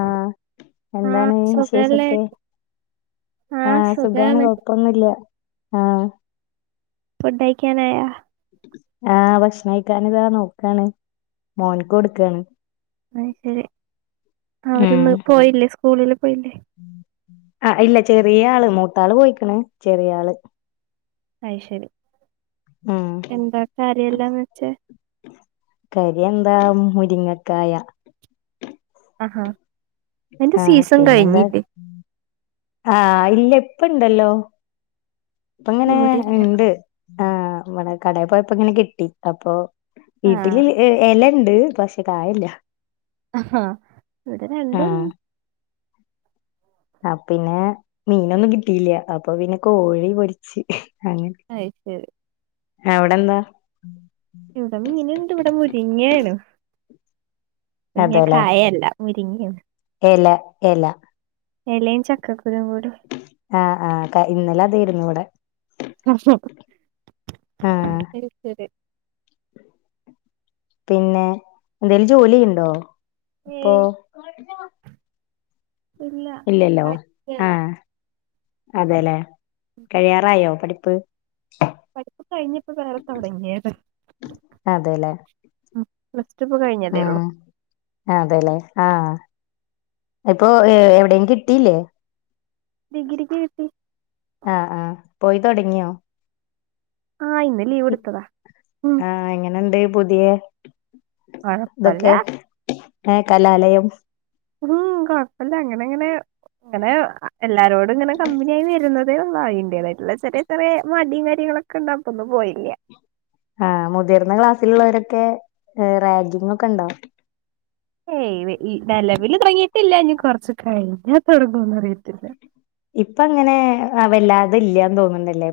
ആഹ ആ എന്താണ് സുഖല്ലേ വിശേഷൊക്കെ ആഹ് സുഖാണ് ക്കൊ പ്പൊന്നില്ല ആഹ്. ഫുഡായ് ക്കാനായ? ആഹ് ഭക്ഷണം കഴിക്കാൻതാ നോക്കാണ് മോൻക്ക് കൊടുക്കണ്. ആ ശരി ഉം അവര്ന്ന് പോയില്ലേ സ്കൂളില് പോയില്ലേ? ആ ഇല്ല ചെറിയ ആള് മൂത്താള് പോയിക്കണ് ചെറിയ ആള്. അയി ശരി ഉം എന്താ കാര്യല്ലാന്ന് വെച്ചെ? കരി എന്താ മുരിങ്ങക്കായ. ആഹാ അയ്‌ന്റെ ആഹ് സീസൺ പിന്നെന്താ കഴിഞ്ഞില്ലേ? ആഹ് ഇല്ല ഇപ്പണ്ടല്ലോ ഇപ്പ ഇങ്ങനെ ഇവിടെ ഇല്ല ഇണ്ട്. ആഹ് ഇവിടെ കടെ പോയപ്പങ്ങനെ കിട്ടി അപ്പൊ ആഹ് വീട്ടില് എല എലക്കെ ണ്ട് പക്ഷെ കായില്ല. ആഹാ ഇവിടെ രണ്ടും ആ പിന്നെ മീനൊന്നും കിട്ടീല്ല അപ്പൊ പിന്നെ കോഴി പൊരിച്ച് അങ്ങ. അയ്‌ ശരി. അവിടെന്ത? ഇവിടെ മീനുണ്ട് ഇവിടെ മൊരിങ്ങയാണ്. മുരിങ്ങ അതെല്ലേ കായല്ല മുരിങ്ങിയാണ്. എല എല. എലേം ചക്കക്കുരു കൂടേ. ആഹ് ആ ക ഇന്നലെതെരുന്നുവടെ. ആഹ് അത്ശരി പിന്നെ എന്തേലും ജോലി ഉണ്ടോ? ഏയ് ഇപ്പൊ- ഇല്ല ഇല്ലല്ലോ ആ പഠിക്കാണ് അതെലേ കഴിയാറായോ പഠിപ്പ്?. പഠിപ്പ് കഴിഞ്ഞപ്പോ വേറെ തൊടങ്ങിയത.. അതെല്ലേ ഉം പ്ലാസ്‌റ്റു പ്പ കഴിഞ്ഞതേ ഉള്ളൂ. ആ അതെല്ലേ ആഹ് ഇപ്പൊ എവിട കിട്ടീല്ലേ? ഡിഗ്രിക്ക് കിട്ടി. ആഹ് ആ പോയി തൊടങ്ങിയോ? ആഹ് ഇന്ന്. ലീവ് എടുത്തതാ ഉം ആഹ് എങ്ങനുണ്ട് പുതിയ കൊഴപ്പല്ല ഇതൊക്കെ? ഏഹ് കലാലയം ഉം കൊഴപ്പില്ല അങ്ങനെങ്ങനെ അങ്ങനെ എല്ലാരോടങ്ങനെ കമ്പനിയായി വരുന്നതെയുള്ളൂ അയിന്റെതായിട്ടുള്ള ചെറി ചെറചെറിയ മടിയും കാര്യങ്ങളൊക്കെ. ക്കണ്ട പ്പൊന്നും പോയില്ലേ ആഹ് മുതിർന്ന ക്ലാസ്സിലുള്ളവരൊക്കെ റാഗിങ് ഒക്കെണ്ടാവും. ഏയ് ഈ നിലവില് തൊടങ്ങിയിട്ടില്ല ഇഞ്ഞ കൊറച്ച കഴിഞ്ഞാ തൊടങ്ങുംന്ന് അറിയത്തില്ല. ഇപ്പ അങ്ങനെ വല്ലാതെ ഇല്ലാന്ന് തോന്നണ്ടല്ലേ.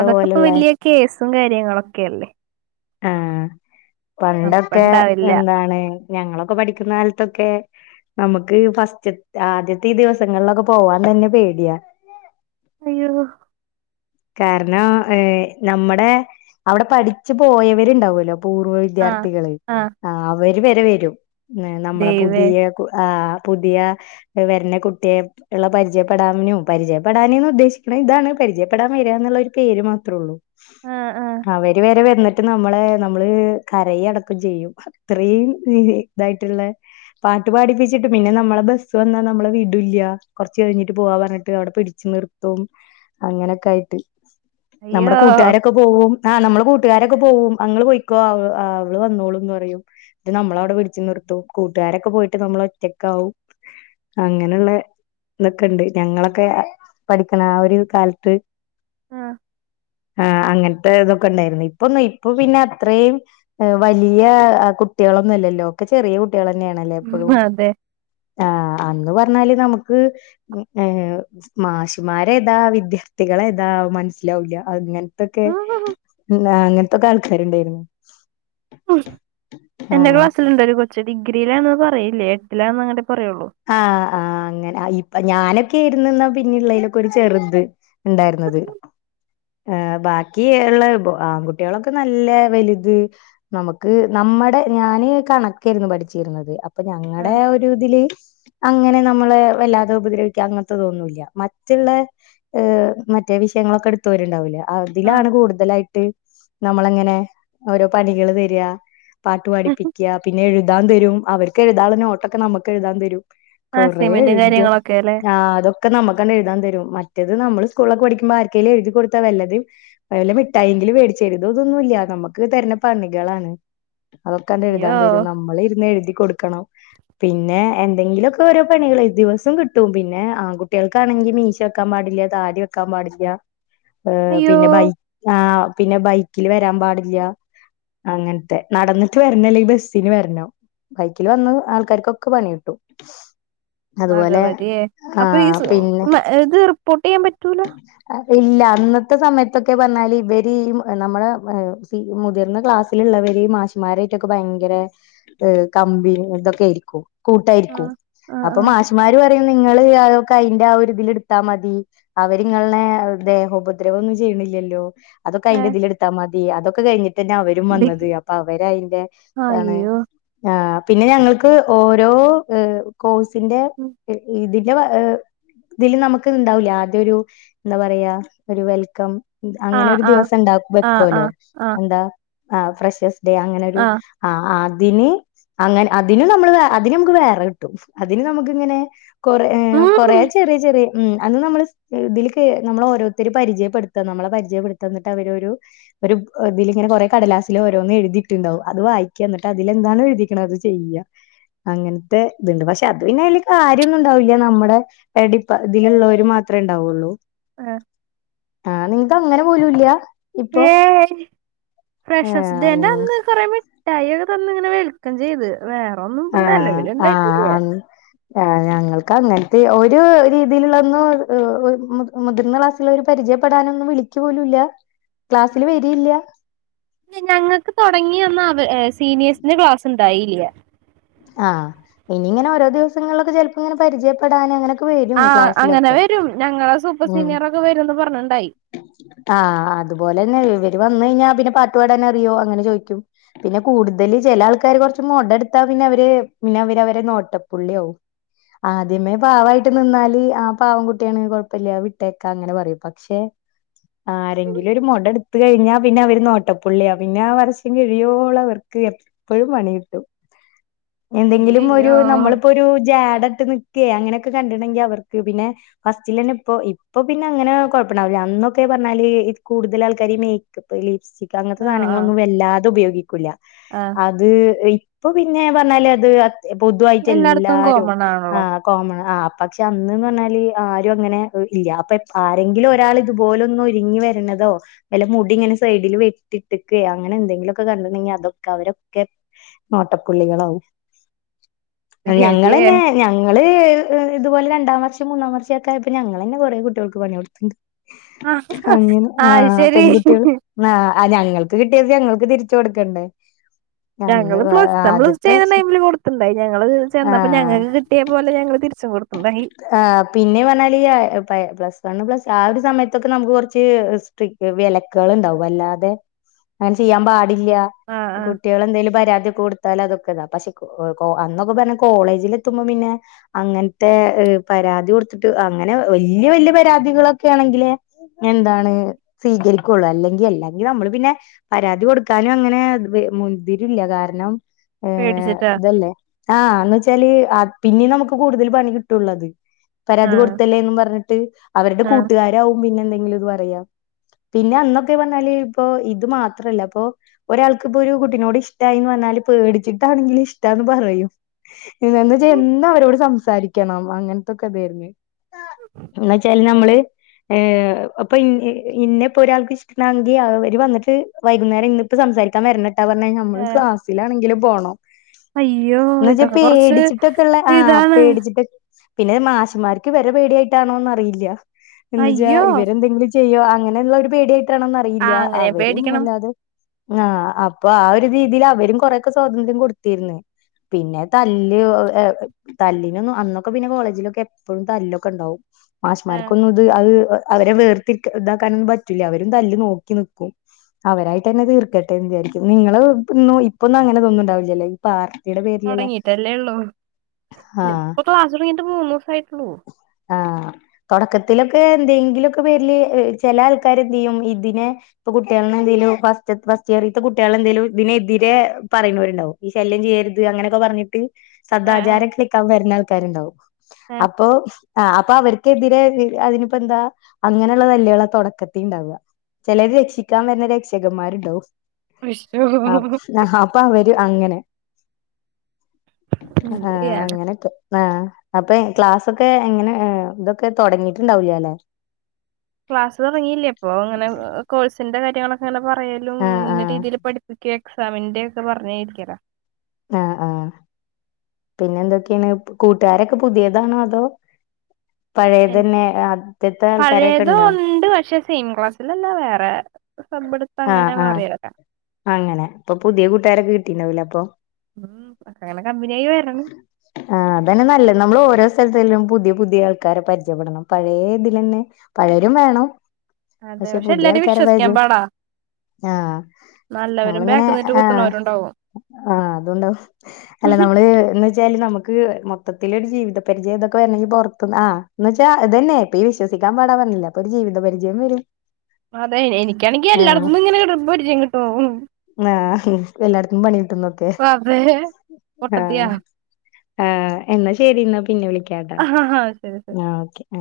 അതൊക്കെ ഇപ്പോ വലിയ കേസും കാര്യങ്ങളൊക്കെയല്ലേ. ആഹ് പണ്ടൊക്കെ ഇണ്ടാവില്ല എന്താണ് ഞങ്ങളൊക്കെ പഠിക്കുന്ന കാലത്തൊക്കെ നമുക്ക് ഫസ്റ്റ്ത്തെ ആദ്യത്തെ ഈ ദിവസങ്ങളിലൊക്കെ പോവാൻ തന്നെ പേടിയാ. അയ്യോ കാരണം ഏഹ് നമ്മടെ അവിടെ പഠിച്ചു പോയവരുണ്ടാവൂലോ പൂർവ വി ആ വിദ്യാർത്ഥികള് ആ അവര് വരെ വരും നമ്മളെ ദൈവേ പുതിയ ആ.. പുതിയാ വരുന്ന കുട്ടിയെ ഉള്ള പരിചയപ്പെടാനും പരിചയപ്പെടാനേന്ന് ഉദ്ദേശിക്കണേ ഇതാണ് പരിചയ പ്പെടാൻ വരാ എന്നാ പേര് മാത്രൊള്ളൂ ആ ആ അവര് വരെ വന്ന ട്ട് നമ്മളെ നമ്മള് കരയടക്കം ചെയ്യും അത്രയും ഇതായിട്ടുള്ള പാട്ടു പാടിപ്പിച്ചിട്ട് പിന്നെ നമ്മളെ ബസ് വന്നാ നമ്മളെ വിടുല്ല കുറച്ച് കഴിഞ്ഞിട്ട് പോവാ പറഞ്ഞിട്ട് അവിടെ പിടിച്ച് നിർ ത്തും അങ്ങനെയൊക്കായിട്ട് നമ്മുടെ അയ്യോ കൂട്ടുകാരൊ ക്കെ പോവും ആഹ് നമ്മളുടെ കൂട്ടുകാരൊക്കെ പോകും അങ്ങള് പോയിക്കോ അവ അവള് വന്നോളൂന്ന് പറയും. നമ്മളവിടെ പിടിച്ചു നിർത്തും കൂട്ടുകാരൊക്കെ പോയിട്ട് നമ്മള് ഒറ്റക്കാവും. അങ്ങനെയുള്ള ഇതൊക്കെ ഉണ്ട് ഞങ്ങളൊക്കെ പഠിക്കണ ആഹ് ഒരു കാലത്ത് ആഹ് ആഹ് അങ്ങനത്തെ ഇതൊക്കെ ഉണ്ടായിരുന്നു ഇപ്പൊ ഇപ്പൊ പിന്നെ അത്രയും വലിയ കുട്ടികളൊന്നും ഇല്ലല്ലോ ഒക്കെ ചെറിയ കുട്ടികൾ തന്നെയാണല്ലേ ഉം ഇപ്പഴും. അതെ ആഹ് അന്ന് പറഞ്ഞാല് നമുക്ക് ഏഹ് മാഷുമ്മാര് ഏതാ വിദ്യാർ ത്‌ഥികളേതാ മനസ്സിലാവൂല്ല അങ്ങനത്തൊക്കെ ഉം അങ്ങനത്തൊക്കെ ആൾക്കാരുണ്ടായിരുന്നു. എന്റെ ആഹ് ക്ലാസ്സിലുണ്ട് ഒരു കൊച്ച് ഡിഗ്രിയിലാണെന്ന് പറയില്ല എട്ടിലാന്ന് അങ്ങട് പറയുള്ളൂ. ആഹ് ആഹ് [inaudible] അങ്ങനെ ഇപ്പ ഞാനൊക്കെ ആയിരുന്നു എന്നാ പിന്നെയുള്ളതിലൊക്കെ ഒരു ചെറുത് ഉണ്ടായിരുന്നത്. ബാക്കി ഉള്ള ആൺകുട്ടികളൊക്കെ നല്ല വലുത്. നമുക്ക് നമ്മടെ ഞാന് കണക്കായിരുന്നു പഠിച്ചിരുന്നത് അപ്പൊ ഞങ്ങളടെ ആഹ് ഒരു ഇതില് അങ്ങനെ നമ്മളെ വല്ലാതെ ഉപദ്രവിക്ക അങ്ങനത്തെ ഇതൊന്നൂല്ല മറ്റുള്ള ഏഹ് മറ്റേ വിഷയങ്ങളൊക്കെ എടുത്തുവരുണ്ടാവൂലാ ആഹ് അതിലാണ് കൂടുതലായിട്ട് നമ്മളങ്ങനെ ഓരോ പണികള് തരാ. പാട്ടു പഠിപ്പിക്കാ പിന്നെ എഴുതാൻ തരും അവർക്ക് എഴുതാനുള്ളള നോട്ടൊക്കെ നമുക്ക് എഴുതാൻ തരും. കൊറേ അസൈൻമെന്റും എഴുതും കാര്യങ്ങളൊക്കെ അല്ലേ ആഹ് അതും ഒക്കെ നമുക്കങ്ങട് എഴുതാൻ തരും മറ്റത് നമ്മള് സ്കൂളിലൊക്കെ പഠിക്കുമ്പേ ആർക്കെങ്കിലും എഴുതി കൊടുത്താ വല്ലതും വെല്ല മിഠായെങ്കിലും മേടിച്ചു തരും ഇതതൊന്നൂല്ല നമുക്ക് തരണ പണികളാണ്. അതൊക്കെങ്ങട് എഴുതാൻ അയ്യോ തരും നമ്മള് ഇരുന്ന് എഴുതി കൊടുക്കണം പിന്നെ എ എന്തെങ്കിലൊക്കെ ഓരോ പണികള് ദിവസോം കിട്ടും പിന്നെ ആൺകുട്ടികള് ആണെങ്കിൽ മീശ വെക്കാൻ പാടില്ല താടി വെക്കാൻ പാടില്ല. [inaudible] ഏഹ് പിന്നെ ബൈ ആഹ് പിന്നെ ബൈക്കിൽ വരാൻ പാടില്ല. അങ്ങനത്തെ നടന്നിട്ട് വരണം അല്ലെങ്കിൽ ബസ്സിന് വരണം. ബൈക്കിൽ വന്ന് ആൾക്കാർക്കൊക്കെ പണി കിട്ടും. അതുപോലെ ഭഗവതിയെ അപ്പൊ ഈ ആഹ് സ് പിന്നെ ഇത് റിപ്പോർട്ട് ചെയ്യാൻ പറ്റൂലാ. ഇല്ല അന്നത്തെ സമയത്തൊക്കെ പറഞ്ഞാല് ഇവര് ഈ നമ്മളെ ഈ മുതിർന്ന ക്ലാസ്സിലുള്ളവര് മാഷുമ്മാരായിട്ടൊക്കെ ഭയങ്കര ഏഹ് കമ്പനി ഇതൊക്കെയായിരിക്കും. കൂട്ടായിരിക്കും. ആഹ് ആഹ് അപ്പൊ ആഹ് മാഷിമാര് പറയും നിങ്ങള് അതൊക്കെ അയിന്റെ ഒരിതില് എടുത്താ മതി. അവരിങ്ങളിനെ ദേഹോപദ്രവം ഒന്നും ചെയ്യണില്ലല്ലോ. അതൊക്കെ അതിന്റെ ഏഹ് ഇതില് എടുത്താ മ തി അതൊക്കെ കഴിഞ്ഞിട്ട് തന്നെയാ അവരും ഡി വന്നത് അപ്പൊ അവര് അതിന്റെ ഇതാണ് അയ്യോ ആഹ് പിന്നെ ഞങ്ങൾക്ക് ഓരോ ഏഹ് കോഴ് ഇതിന്റെ ഇതിന്റെ ഇതില് നമുക്ക് ഇത് ഇണ്ടാവൂല്ലെ ൻ്റൊരു എന്താ പറയാ ഒരു വെൽക്കം അങ്ങനെ ആഹ് ഒരു ആഹ് ദിവസം ഉണ്ട ആഹ് വെക്കല്ലോ ആഹ് ആഹ് എന്താ ഫ്രഷേസ് ഡേ അങ്ങനെരു ആഹ് ആഹ് അതിന് അങ്ങനെ അതിന് നമ്മള് വ അതിന് നമുക്ക് വേറെ കിട്ടും അതിന് നമുക്ക് ഇങ്ങനെ കൊറേ കൊറെ ഉം ചെറിയ ചെറിയ ഉം അന്ന് നമ്മള് ഇതിൽ നമ്മള ഓരോരുത്തർ പരിചയപ്പെടുത്താം നമ്മളെ പരിചയപ്പെടുത്ത എന്നിട്ട് അവര് ഒരു ഒരു ഇതില് ഇങ്ങനെ കൊറെ കടലാസില് ഓരോന്ന് എഴുതിട്ടുണ്ടാകും അത് വായിക്കാ എന്നിട്ട് അതി എന്താണ് എഴുതി ണത് ചെയ്യാ അങ്ങനത്തെ ഇതുണ്ട്. പക്ഷെ അത് പിന്നെ അതില് കാര്യമൊന്നും ഉണ്ടാവൂല്ല നമ്മുടെ എടിപ്പ ഇതിൽ ഉള്ളൊര് മാത്രമേ ഉണ്ടാവുള്ളൂ ആഹ് ആഹ് നിങ്ങക്ക് അങ്ങനെ പോലും ഇല്ല ഇപ്പൊ ഏയ് ആ ഫ്രഷസ്ഡേന്റെ അന്ന് കുറെ മി മിട്ടായി ഒക്കെ തന്ന് ഇങ്ങനെ വെൽക്കം ചെയ്ത് വേറെ ഒന്നും നിലവില് ഉണ്ടായിട്ടില്ല ആഹ് ഞങ്ങൾക്ക് അങ്ങനത്തെ ഒരു രീതിയിലുള്ളൊന്ന മുതിർന്ന പരിചയപ്പെടാനൊന്നും വിളിക്കു പോലുംഇല്ല ക്ലാസ്സിൽ വരിയില്ല ഞങ്ങൾക്ക് തുടങ്ങിന്ന് അവ സീനിയേഴ്സിന്റെ ക്ലാസ് ഉണ്ടായില്ല ആഹ് ഇനി ഇങ്ങനെ ഓരോ ദിവസങ്ങളിലൊക്കെ ചെലപ്പോ ഇങ്ങനെ പരിചയപ്പെടാനൻ അങ്ങനെ ഒക്കെ ആഹ് അങ്ങനെ വരും ഞങ്ങളെ സൂപ്പർ ഉം സീനിയർ ഒക്കെ വരുന്ന് പറഞ്ഞുട്ടുണ്ടായി ആഹ് അതുപോലെന്നെ ഇവര് വന്ന കഴിഞ്ഞാ പിന്നെ പാട്ടുപാടാൻ അറിയോ അങ്ങനെ ചോദിക്കും പിന്നെ കൂടുതല് ചില ആൾക്കാര് കുറച്ച് മുട എടുത്താ പിന്നെ അവര് പിന്നെ അവര് അവരെ നോട്ടപ്പുള്ളിയാവും ആദ്യമേ പാവായിട്ട് നിന്നാല് ആഹ് പാവം കുട്ടിയാണ് കുഴപ്പം കുഴപ്പം ഇല്ലാ വിട്ടേക്കാ അങ്ങനെ പറയും പക്ഷെ ആരെങ്കിലും ഒരു മുട എടുത്ത് കഴിഞ്ഞാ പിന്നെ അവര് നോട്ടപ്പുള്ളിയാ പിന്നെ ആഹ് വർഷം കഴിയോളം അവർക്ക് എപ്പോഴും പണി കിട്ടും എന്തെങ്കിലും ഒരു അയ്യയ്യോ നമ്മളിപ്പോ ഒരു ജാഡട്ട് നിക്ക നിക്കേ അങ്ങനെയൊക്കെ കണ്ടിട്ടുണ്ടെൻങ്കിൽ അവർക്ക് പിന്നെ ഫസ്റ്റിൽ തന്നെ ഇപ്പൊ ഇപ്പൊ പിന്നെ അങ്ങനെ കുഴപ്പണ്ടാവില്ല അന്നൊക്കെ പറഞ്ഞാല് കൂടുതൽ ആൾക്കാര് മേ ക്കപ്പ് ലിപ്സ്റ്റിക് അങ്ങനത്തെ ആഹ് ആഹ് സാധനങ്ങളൊന്നും വല്ലാതെ ഉപയോഗിക്കൂല്ല ആഹ് അത് ഇപ്പൊ പിന്നെ പറഞ്ഞാല് അത് പൊതുവായിട്ട് എല്ലായിടത്തും എല്ലാരും കോമൺ ആണല്ലോ ആഹ് കോമൺ ആഹ് പക്ഷെ അന്ന് പറഞ്ഞാല് ആരും അങ്ങനെ ഇല്ല അപ്പൊ ആരെങ്കിലും ഒരാൾ ഇതുപോലൊന്ന് ഒരുങ്ങി വരണതോ വല്ല മുടി ഇങ്ങനെ സൈഡിൽ വെട്ടിട്ട്ക്കെ അങ്ങനെ എന്തെങ്കിലൊക്കെ കണ്ടിട്ടുണ്ടെങ്കിൽ അതൊക്കെ അവരൊക്കെ നോട്ടപ്പുള്ളികളാവും ബേബിയേ ഞങ്ങളന്നെ ഞങ്ങള് ഇതുപോലെ രണ്ടാം വർഷം മൂന്നാം വർഷൊക്കെ ആയപ്പോ ഞങ്ങൾ ഞങ്ങളെന്നെ കൊറെ കുട്ടികൾക്ക് പണി കൊടുത്ത്ണ്ട് ആഹ് അങ്ങനെ അത് ആഹ് ശരി പെൺകുട്ടികൾ ആഹ് ഞങ്ങൾക്ക് കിട്ടിയത് ഞങ്ങൾക്ക് തിരിച്ചു കൊടുക്കണ്ടേ അന്ന് ഞങ്ങള് പ്ലസ്സ് വൺ പ്ലസ് ടു ആദ്യത്തെ എഴുതുന്ന വർഷം ടൈമില് കൊടുത്തുണ്ടായി ഞങ്ങള് ചെന്നപ്പോ ആഹ് ഞങ്ങൾക്ക് കിട്ടിയ പോലെ ഞങ്ങള് തിരിച്ചും കൊടുത്തു [unintelligible] ആഹ് പിന്നെ പറഞ്ഞാല് പ്ലസ് വണ്ണ് പ്ലസ് ആഹ് ഒരു സമയത്തൊക്കെ നമുക്ക് കുറച്ച് സ്ട്രി വിലക്കുകൾ ഉണ്ടാവും വല്ലാതെ അങ്ങനെ ചെയ്യാൻ പാടില്ല ആഹ് ആഹ് കുട്ടികളെന്തെലും പരാതി കൊടുത്താലൽ അതൊക്കെതാ പക്ഷേ അന്നൊക്കെന്ന് പറഞ്ഞാൽ കോളേജിൽ എത്തുമ്പോ പിന്നെ അങ്ങനത്തെ പരാതി കൊടുത്തിട്ട് അങ്ങനെ വല്യ വല്യ പരാതികളൊക്കെ ആണെങ്കില് എന്താണ് സ്വീകരിക്കുള്ളു അല്ലെങ്കിൽ അല്ലെങ്കിൽ നമ്മള് പിന്നെ പരാതി കൊടുക്കാനും അങ്ങനെ മുതിരില്ല. കാരണം ഏഹ് പേടിച്ചിട്ടാ ഇതല്ലേ, ആഹ് എന്ന് വെച്ചാല്, പിന്നെ നമുക്ക് കൂടുതൽ പണി കിട്ടുള്ളത്. പരാതി ആഹ് കൊടുത്തല്ലേന്ന് പറഞ്ഞ ട്ട് അവരുടെ ആഹ് കൂട്ടുകാരാവും പിന്നെ എന്തെങ്കിലും ഇത് പറയാ. പിന്നെ അന്നൊക്കെ പറഞ്ഞാല്, ഇപ്പൊ ഇത് മാത്രല്ല അപ്പൊ, ഒരാൾക്കിപ്പോ ഒരു കുട്ടീനോട് ഇഷ്ടമായിന്ന് പറഞ്ഞാല്, പേടിച്ചിട്ടാണെങ്കിലും ഇഷ്ടാന്ന് പറയും. എന്താന്ന് വെച്ചാ എന്നും അവരോട് സംസാരിക്കണം, അങ്ങനത്തൊക്കെ ഇതായിരുന്ന്. എന്ന് വെച്ചാല്, നമ്മള് ഏഹ് അപ്പൊ ഇൻ ഇന്നെ ഇപ്പൊ ഒരാൾക്ക് ഇഷ്ടണാങ്കിൽ അവര് വന്നിട്ട്, വൈകുന്നേരം ഇന്നിപ്പം സംസാരിക്കാൻ വരിന്നിട്ടാ പറഞ്ഞ, നമ്മള് ഏഹ് ക്ലാസ്സിലാണെങ്കിലും പോണം. അയ്യോ എന്ന് വച്ചാ ഇതൊക്കെ കൊറച്ച് പേടിച്ചിട്ടൊക്കെ ഉള്ള ആഹ് ഇതാണ് പേടിച്ചിട്ട്. പിന്നെ മാഷുമാർക്ക് ഇവരെ പേടിയായിട്ടാണോന്ന് അറിയില്ല. എന്ന് വെച്ചാ അയ്യോ ഇവരെന്തെങ്കിലും ചെയ്യോ അങ്ങനെയുള്ള ഒരു പേടിയായിട്ടാണോന്ന് അറിയില്ല. ആഹ് അങ്ങനെ അവരും പേടിക്കണം അല്ലാതെ ആഹ് അപ്പൊ ആ ഒരു രീതിയിൽ അവരും കൊറെക്കെ സ്വാതന്ത്ര്യം കൊടുത്തിരിന്ന്. പിന്നെ തല്ല്, ഏഹ് തല്ലിനൊന്നു അന്നൊക്കെ പിന്നെ കോളേജിലൊക്കെ എപ്പോഴും തല്ലൊക്കെ ഉണ്ടാവും. ആഹ് മാശുമാർക്കൊന്നും ഇത് അത് അവരെ വേർത്തി ഇതാക്കാനൊന്നും പറ്റൂല. അവരും തല്ല് നോക്കി നിക്കും. അവരായിട്ട് തന്നെ തീർക്കട്ടേന്ന് വിചാരിക്കും. നിങ്ങള് ഇന്ന് ഇപ്പൊന്നും അങ്ങനെ തൊന്നും ഉണ്ടാവില്ലല്ലേ. പാർട്ടിയുടെ പേരിലുള്ള, തൊടങ്ങിട്ടല്ലേ ആഹ്. ക്ലാസ്സ് തുടങ്ങിയിട്ട് മൂന്ന് ദിവസം ആയിട്ടുള്ളു. ആഹ് [inaudible] തൊടക്കത്തിലൊക്കെ എന്തെങ്കിലുമൊക്കെ പേരില്, ചെല ആൾക്കാര് എന്ത് ചെയ്യും, ഇതിനെ ഇപ്പൊ കുട്ടികളിനെ എന്തേലും, ഫസ്റ്റ് ഫസ്റ്റ് ഇയറിലത്തെ കുട്ടികള് എന്തേലും ഇതിനെതിരെ പറയുന്നവരുണ്ടാവും. ഈ ശല്യം ചെയ്യരുത് അങ്ങനെയൊക്കെ പറഞ്ഞിട്ട്. ആഹ് ആഹ് സദാചാരം കളിക്കാൻ വരുന്ന ആൾക്കാരുണ്ടാവും. ആഹ് അപ്പൊ ആഹ് അപ്പൊ അവർക്കെതിരെ അതിനിപ്പോ എന്താ അങ്ങനെയുള്ള തല്ലുകളാ തുടക്കത്തിൽ ഉണ്ടാവുക. ചിലര് രക്ഷിക്കാൻ വരുന്ന രക്ഷകൻമാരുണ്ടാവും. ആഹ് വിഷു ആഹ് അപ്പം അവര് അങ്ങനെ. എന്ത് ആഹ് ചെയ്യാന അങ്ങനക്കെ. ആഹ് അപെ ക്ലാസ്സൊക്കെ അങ്ങനെ ഇതൊക്കെ തുടങ്ങീട്ടുണ്ടാവൂല്ല അല്ലേ. ക്ലാസ് തുടങ്ങിയില്ല. ഇപ്പൊ അങ്ങനെ കോഴ്സിന്റെ കാര്യങ്ങളൊക്കെ അങ്ങനെ പറ റയലും ആഹ് ഇന്ന ആഹ് രീതിയില് പഠിപ്പിക്കുക എക്സാമിന്റെ ഒക്കെ പറഞ്ഞരിക്കല. ആഹ് ആഹ്. പിന്നെ എന്തൊക്കെണ്. കൂട്ടുകാരൊക്കെ പുതിയതാണോ അതോ? നും പഴയതന്നെ ആദ്യത്തെ ആൾക്കാരൊക്കെ പഴയതും ഉണ്ടോ ഉണ്ട്, പക്ഷെ സെയിം ക്ലാസ്സിലല്ലാ വേറെ. സബ് എടുത്ത് ആഹ് അങ്ങനെ ആഹ് മാറിയവരാ. അങ്ങനെ ഇപ്പൊ പുതിയ കൂട്ടുകാരൊക്കെ കിട്ടുണ്ടാവൂല്ലേ അപ്പൊ? ഉം എക്ക അങ്ങനെ കമ്പിനിയായി വ [inaudible] ആഹ് അതന്നെ നല്ലത്. നമ്മള് ഓരോ സ്ഥലത്തിലും പുതിയ പുതിയ ആൾക്കാരെ പരിചയപ്പെടണം. പഴേ ഇതില് തന്നെ പഴയരും വേണം, അതെ പക്ഷെ പുതിയ എല്ലാരും ആൾക്കാരെ വിശ്വസിക്കാൻ പരിചയ പാടാ ആഹ് നല്ലവരും മോളിങ്ങനെ ബാക്ക് നിന്നിട്ട് ആഹ് കുത്തുന്നവരും ഉണ്ടാവും ആഹ് അതുകൊണ്ട് അല്ല നമ്മള് ഏഹ് എന്ന് വെച്ചാല്, നമുക്ക് മൊത്തത്തിലൊരു ജീവിത പരിചയം ഇതൊക്കെ വരണെങ്കിൽ പുറത്തൂന്ന് ആഹ് എന്ന്‌ വെച്ചാ ഇതന്നെ. ഇപ്പം ഈ വിശ്വസിക്കാൻ പാടാന്ന് പറഞ്ഞില്ലേ. അപ്പോ ഒരു ജീവിത പരിചയം വരും. അതെ എനിക്കാണെങ്കി ആഹ് എല്ലായിടത്തുംന്ന് ഇങ്ങനെ പരിചയം കിട്ടും. ആഹ് എല്ലായിടത്തും പണികിട്ടുന്നൊക്കെ. അതേ. ആഹ് ആഹ് എന്നാ ശരി എന്നാ പിന്നെ വിളിക്കാട്ടാ. ആഹ് ശരി ശരി. ആ ഓക്കെ ആ.